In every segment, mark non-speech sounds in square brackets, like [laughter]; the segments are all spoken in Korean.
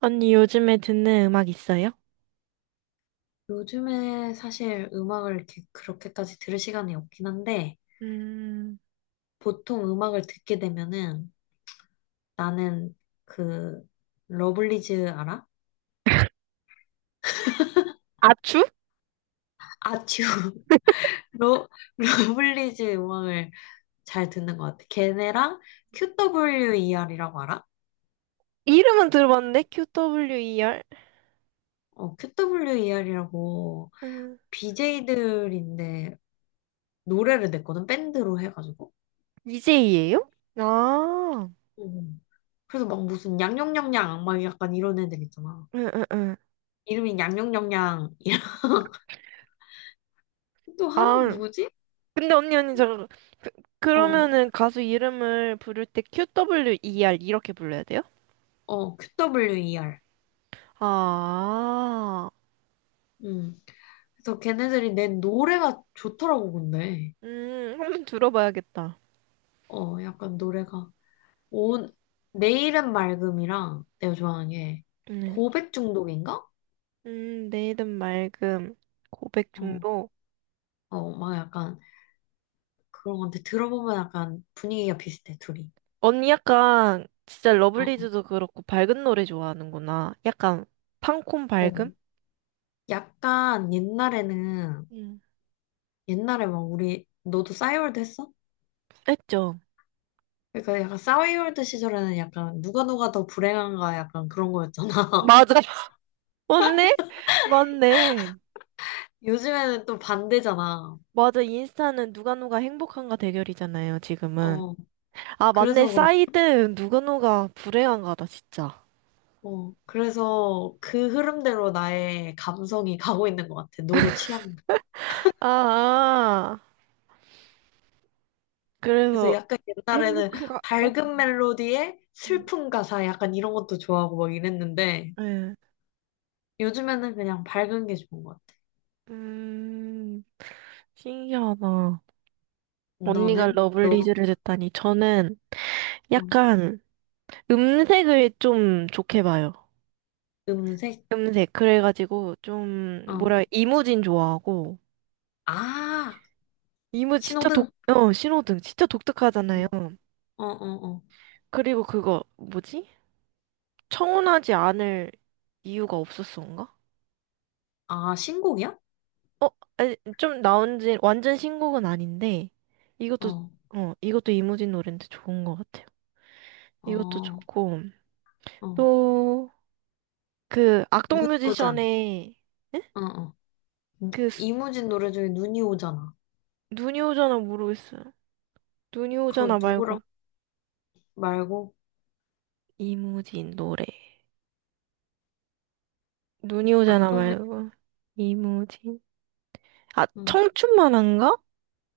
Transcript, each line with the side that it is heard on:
right: 언니 요즘에 듣는 음악 있어요?
left: 요즘에 사실 음악을 이렇게 그렇게까지 들을 시간이 없긴 한데,
right: 음,
left: 보통 음악을 듣게 되면은 나는 그, 러블리즈 알아?
right: 아추?
left: 아츄. [laughs] 러, 러블리즈 음악을 잘 듣는 것 같아. 걔네랑 QWER이라고 알아?
right: 이름은 들어봤는데? QWER?
left: 어, QWER이라고
right: 음,
left: BJ들인데 노래를 냈거든, 밴드로 해가지고.
right: DJ예요? 아,
left: 음. 그래서 막 무슨 양양냥양막 약간 이런 애들 있잖아.
right: 응, 응, 응.
left: 이름이 양양냥양 또 하나
right: 아,
left: 누구지?
right: 근데 언니, 저, 그,
left: 어,
right: 그러면은 가수 이름을 부를 때 QWER 이렇게 불러야 돼요?
left: QWER.
right: 아,
left: 음. 그래서 걔네들이 낸 노래가 좋더라고, 근데.
right: 한번 들어봐야겠다.
left: 어, 약간 노래가. 온, 내일은 맑음이랑 내가 좋아하는 게
right: 네.
left: 고백 중독인가?
right: 내일은 맑음, 고백
left: 어,
right: 중독.
left: 어, 막 약간 그런 건데 들어보면 약간 분위기가 비슷해, 둘이.
right: 언니 약간 진짜
left: 어,
right: 러블리즈도 그렇고 밝은 노래 좋아하는구나. 약간 팡콘
left: 어.
right: 밝음?
left: 약간 옛날에는,
right: 응.
left: 옛날에 막 우리, 너도 싸이월드 했어?
right: 했죠.
left: 그러니까 약간 싸이월드 시절에는 약간 누가 누가 더 불행한가 약간 그런 거였잖아.
right: 맞아. [laughs] 맞네? 맞네.
left: 요즘에는 또 반대잖아.
right: 맞아. 인스타는 누가 누가 행복한가 대결이잖아요, 지금은.
left: 어,
right: 아, 맞네.
left: 그래서 그런,
right: 사이드 누가 누가 불행한가다, 진짜.
left: 어, 그래서 그 흐름대로 나의 감성이 가고 있는 것 같아. 노래 취향.
right: 아, 아.
left: 그래서
right: 그래서
left: 약간 옛날에는
right: 행복, 해가 어?
left: 밝은 멜로디에
right: 음,
left: 슬픈 가사 약간 이런 것도 좋아하고 막 이랬는데
right: 예.
left: 요즘에는 그냥 밝은 게 좋은 것 같아.
right: 음, 신기하다. 언니가
left: 너는? 너,
right: 러블리즈를 듣다니. 저는
left: 어,
right: 약간 음색을 좀 좋게 봐요.
left: 음색?
right: 음색. 그래가지고 좀
left: 어.
right: 뭐라 이무진 좋아하고
left: 아,
right: 이무 진짜
left: 신호등.
right: 신호등 진짜 독특하잖아요.
left: 어, 어, 어.
right: 그리고 그거 뭐지? 청혼하지 않을 이유가 없었어인가?
left: 아, 신곡이야?
right: 아니, 좀 나온 지 완전 신곡은 아닌데 이것도
left: 어,
right: 이것도 이무진 노래인데 좋은 것 같아요. 이것도
left: 어,
right: 좋고
left: 어.
right: 또 그 악동
left: 눈 오잖아.
right: 뮤지션의 에?
left: 어, 어.
right: 그
left: 이무진 노래 중에 눈이 오잖아.
right: 눈이 오잖아 모르겠어요. 눈이
left: 그거
right: 오잖아 말고
left: 누구라고 말고
right: 이무진 노래. 눈이 오잖아
left: 악동뮤
right: 말고. 이무진. 아,
left: 음,
right: 청춘만한가?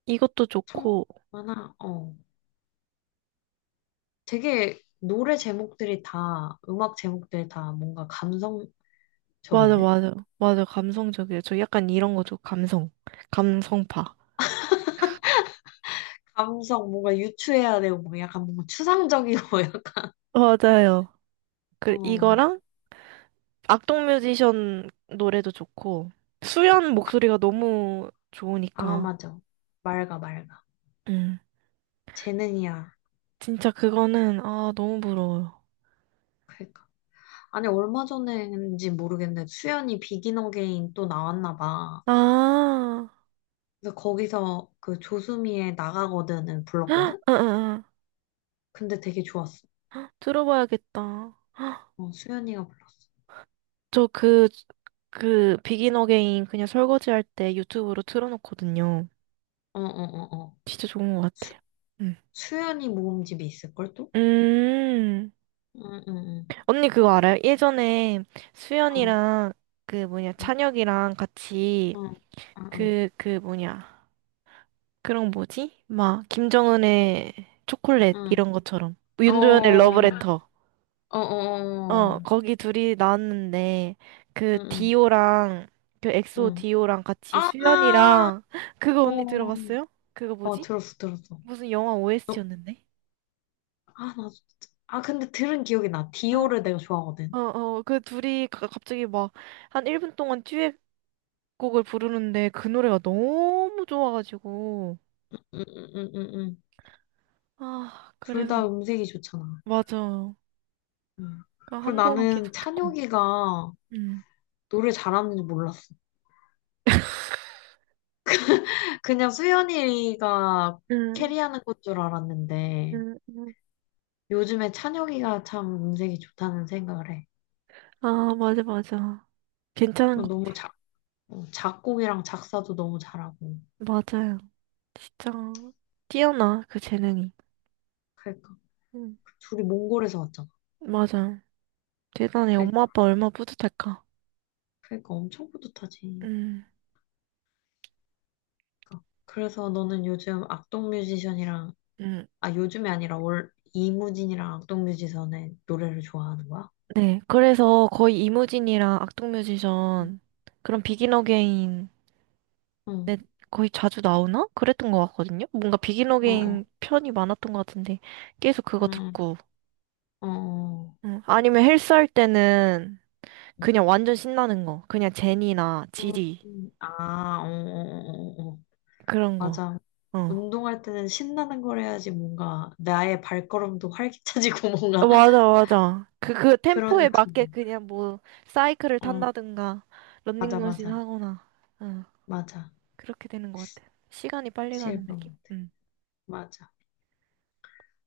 right: 이것도 좋고.
left: 청하나 어 되게 노래 제목들이 다 음악 제목들이 다 뭔가 감성적인데?
right: 맞아, 맞아. 맞아, 감성적이에요. 저 약간 이런 거 좀 감성. 감성파.
left: 감성 뭔가 유추해야 되고 뭐 약간 뭔가 추상적이고 [laughs] 약간
right: 맞아요. 그, 이거랑
left: 어
right: 악동 뮤지션 노래도 좋고. 수현 목소리가 너무
left: 아
right: 좋으니까.
left: 맞아 맑아 맑아
right: 음.
left: 재능이야
right: 진짜 그거는, 아, 너무 부러워요.
left: 그러니까 아니 얼마 전에인지 모르겠는데 수연이 비긴 어게인 또 나왔나 봐.
right: 아,
left: 근데 거기서 그 조수미의 나가거든을
right: 아,
left: 불렀거든?
right: 아, 아.
left: 근데 되게 좋았어.
right: 들어봐야겠다.
left: 어, 수연이가 불렀어.
right: 저 그, 비긴 어게인 그냥 설거지할 때 유튜브로 틀어놓거든요.
left: 어, 어, 어, 어.
right: 진짜 좋은 것
left: 수,
right: 같아요. 음.
left: 수연이 모음집이 있을걸 또?
right: 음.
left: 응, 응, 응.
right: 언니 그거 알아요? 예전에
left: 어,
right: 수연이랑 그 뭐냐,
left: 응,
right: 찬혁이랑 같이
left: 응, 응, 응.
right: 그 뭐냐. 그런 뭐지? 막, 김정은의 초콜릿
left: 응.
right: 이런 것처럼.
left: 어,
right: 윤도현의
left: 어,
right: 러브레터.
left: 어, 어.
right: 어,
left: 어.
right: 거기 둘이 나왔는데, 그,
left: 응, 응,
right: 디오랑, 그 엑소
left: 응.
right: 디오랑 같이
left: 아,
right: 수연이랑, [laughs] 그거 언니
left: 어,
right: 들어봤어요? 그거 뭐지?
left: 들었어, 들었어.
right: 무슨 영화
left: 너,
right: OST였는데?
left: 아, 나 진짜. 아, 근데 들은 기억이 나.
right: 어,
left: 디오를 내가 좋아하거든.
right: 어, 어, 그 둘이 갑자기 막, 한 1분 동안 듀엣곡을 부르는데, 그 노래가 너무 좋아가지고.
left: 응, 응, 응, 응. 응.
right: 아,
left: 둘
right: 그래서,
left: 다 음색이 좋잖아.
right: 맞아.
left: 응.
right: 그
left: 그리고
right: 한동안
left: 나는
right: 계속 듣고.
left: 찬혁이가
right: 응
left: 노래 잘하는지 몰랐어. 그냥 수연이가
right: 응
left: 캐리하는 것 줄
right: 응
left: 알았는데
right: 응
left: 요즘에 찬혁이가 참 음색이 좋다는 생각을 해.
right: 아, 맞아, 맞아. 괜찮은 것
left: 너무
right: 같아요.
left: 작, 어, 작곡이랑 작사도 너무 잘하고.
right: 맞아요. 진짜 뛰어나 그 재능이.
left: 그러니까
right: 응,
left: 그 둘이 몽골에서 왔잖아.
right: 맞아. 대단해. 엄마
left: 그러니까
right: 아빠 얼마나 뿌듯할까.
left: 그러니까 엄청 뿌듯하지.
right: 음,
left: 그러니까 그래서 너는 요즘 악동 뮤지션이랑
right: 음,
left: 아 요즘이 아니라 올 이무진이랑 악동 뮤지션의 노래를 좋아하는 거야?
right: 네. 그래서 거의 이무진이랑
left: 응,
right: 악동뮤지션 그런 비긴 어게인
left: 응,
right: 거의 자주 나오나? 그랬던 것 같거든요. 뭔가 비긴
left: 어, 어,
right: 어게인 편이 많았던 것 같은데 계속 그거
left: 응,
right: 듣고.
left: 어, 어.
right: 아니면 헬스 할 때는 그냥 완전 신나는 거. 그냥 제니나 지디
left: 아, 어, 어, 어, 어. 어.
right: 그런 거.
left: 맞아.
right: 어.
left: 운동할 때는 신나는 걸 해야지 뭔가 나의 발걸음도 활기차지고 [laughs]
right: 어,
left: 뭔가
right: 맞아, 맞아. 그 템포에
left: 그런
right: 맞게
left: 기분.
right: 그냥 뭐, 사이클을
left: 어,
right: 탄다든가,
left: 맞아,
right: 런닝머신
left: 맞아.
right: 하거나, 어,
left: 맞아.
right: 그렇게 되는 것 같아. 시간이 빨리
left: 확실히
right: 가는
left: 그런
right: 느낌?
left: 것 같아.
right: 응.
left: 맞아.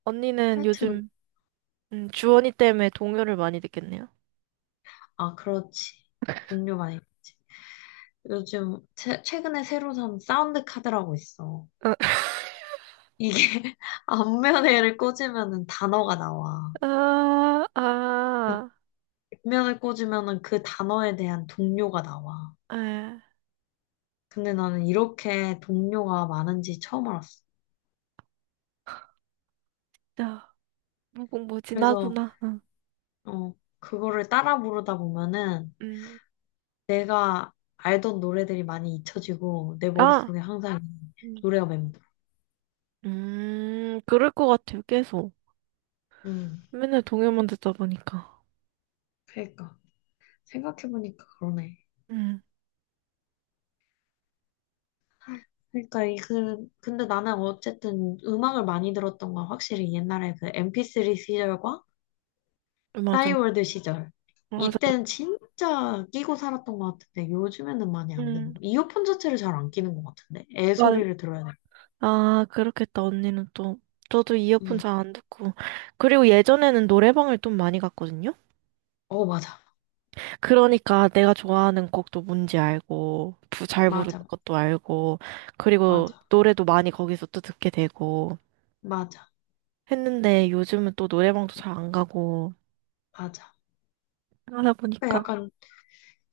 right: 언니는
left: 하여튼,
right: 요즘, 주원이 때문에 동요를 많이 듣겠네요?
left: 아, 그렇지. 동료 많이 있지. 요즘 최근에 새로 산 사운드 카드라고 있어.
right: [laughs]
left: 이게 [laughs] 앞면에를 꽂으면은 단어가 나와.
right: 아, 아,
left: 뒷면을 꽂으면은 그 단어에 대한 동료가 나와.
right: 아,
left: 근데 나는 이렇게 동료가 많은지 처음 알았어.
right: 자
left: 그래서
right: 무궁무진하구나. 응.
left: 어, 그거를 따라 부르다 보면은
right: 음,
left: 내가 알던 노래들이 많이 잊혀지고 내
right: 아,
left: 머릿속에 항상
right: 음,
left: 노래가 맴돌.
right: 그럴 것 같아요, 계속.
left: 음,
right: 맨날 동요만 듣다 보니까.
left: 그러니까. 생각해보니까 그러네.
right: 음,
left: 그러니까 이 그, 근데 나는 어쨌든 음악을 많이 들었던 건 확실히 옛날에 그 MP3 시절과
right: 맞아,
left: 싸이월드 시절.
right: 맞아.
left: 이때는 진짜 끼고 살았던 것 같은데 요즘에는 많이 안
right: 음,
left: 듣는 거. 이어폰 자체를 잘 안 끼는 것 같은데 애 소리를 들어야 돼.
right: 아, 그렇겠다, 언니는 또. 저도 이어폰
left: 음.
right: 잘 안 듣고. 그리고 예전에는 노래방을 좀 많이 갔거든요?
left: 어 맞아
right: 그러니까 내가 좋아하는 곡도 뭔지 알고, 잘 부르는
left: 맞아
right: 것도 알고,
left: 맞아
right: 그리고 노래도 많이 거기서 또 듣게 되고
left: 맞아
right: 했는데 요즘은 또 노래방도 잘 안 가고
left: 맞아.
right: 하다
left: 그러니까
right: 보니까.
left: 약간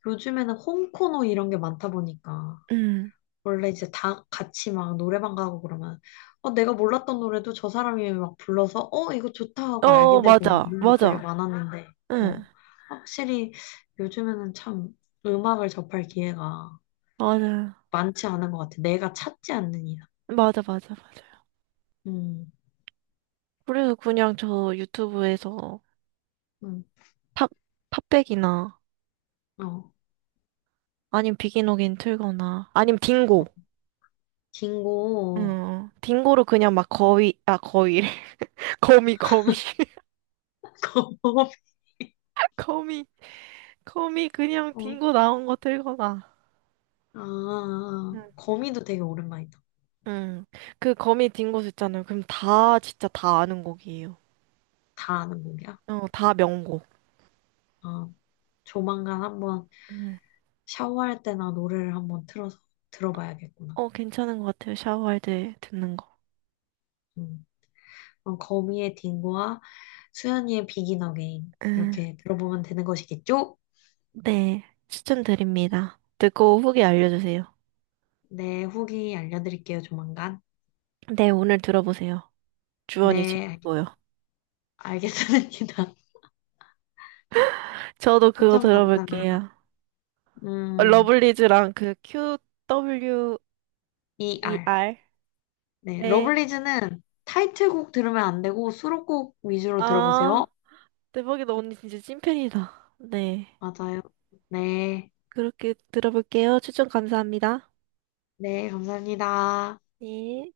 left: 요즘에는 홈코노 이런 게 많다 보니까
right: 음.
left: 원래 이제 다 같이 막 노래방 가고 그러면 어 내가 몰랐던 노래도 저 사람이 막 불러서 어 이거 좋다 하고
right: 어,
left: 알게 되고 막
right: 맞아.
left: 이런 것들이
right: 맞아.
left: 많았는데 어
right: 응.
left: 확실히 요즘에는 참 음악을 접할 기회가
right: 맞아요.
left: 많지 않은 것 같아. 내가 찾지 않는 이상.
right: 맞아, 맞아, 맞아요.
left: 음,
right: 그래서 그냥 저 유튜브에서
left: 음,
right: 팝, 팝백이나
left: 어,
right: 아님 비기노긴 틀거나. 아님 딩고.
left: 긴고
right: 응. 딩고로 그냥 막 거위, 아, 거위래. [laughs] 거미, 거미. [laughs]
left: [laughs]
right: 거미, 거미 그냥
left: 거미.
right: 딩고 나온 거 틀거나.
left: 어, 아,
right: 응.
left: 거미도 되게 오랜만이다.
right: 응. 그 거미 딩고 있잖아요. 그럼 다, 진짜 다 아는 곡이에요.
left: 다 아는 곡이야.
right: 어, 다 명곡.
left: 어, 조만간 한번 샤워할 때나 노래를 한번 틀어서 들어봐야겠구나.
right: 어, 괜찮은 것 같아요. 샤워할 때 듣는 거.
left: 음. 그럼 거미의 딩고와 수현이의 비긴 어게인
right: 음,
left: 이렇게 들어보면 되는 것이겠죠?
right: 네. 추천드립니다. 듣고 후기 알려주세요.
left: 네, 후기 알려드릴게요, 조만간.
right: 네, 오늘 들어보세요. 주원이
left: 네,
right: 최고고요.
left: 알겠습니다. [laughs]
right: 저도 그거
left: 추천 감사합니다.
right: 들어볼게요.
left: 음,
right: 러블리즈랑 그 QWER.
left: ER. 네,
right: 네.
left: 러블리즈는 타이틀곡 들으면 안 되고 수록곡 위주로
right: 아,
left: 들어보세요.
right: 대박이다. 언니 진짜 찐팬이다. 네.
left: 맞아요. 네,
right: 그렇게 들어볼게요. 추천 감사합니다.
left: 네, 감사합니다.
right: 네.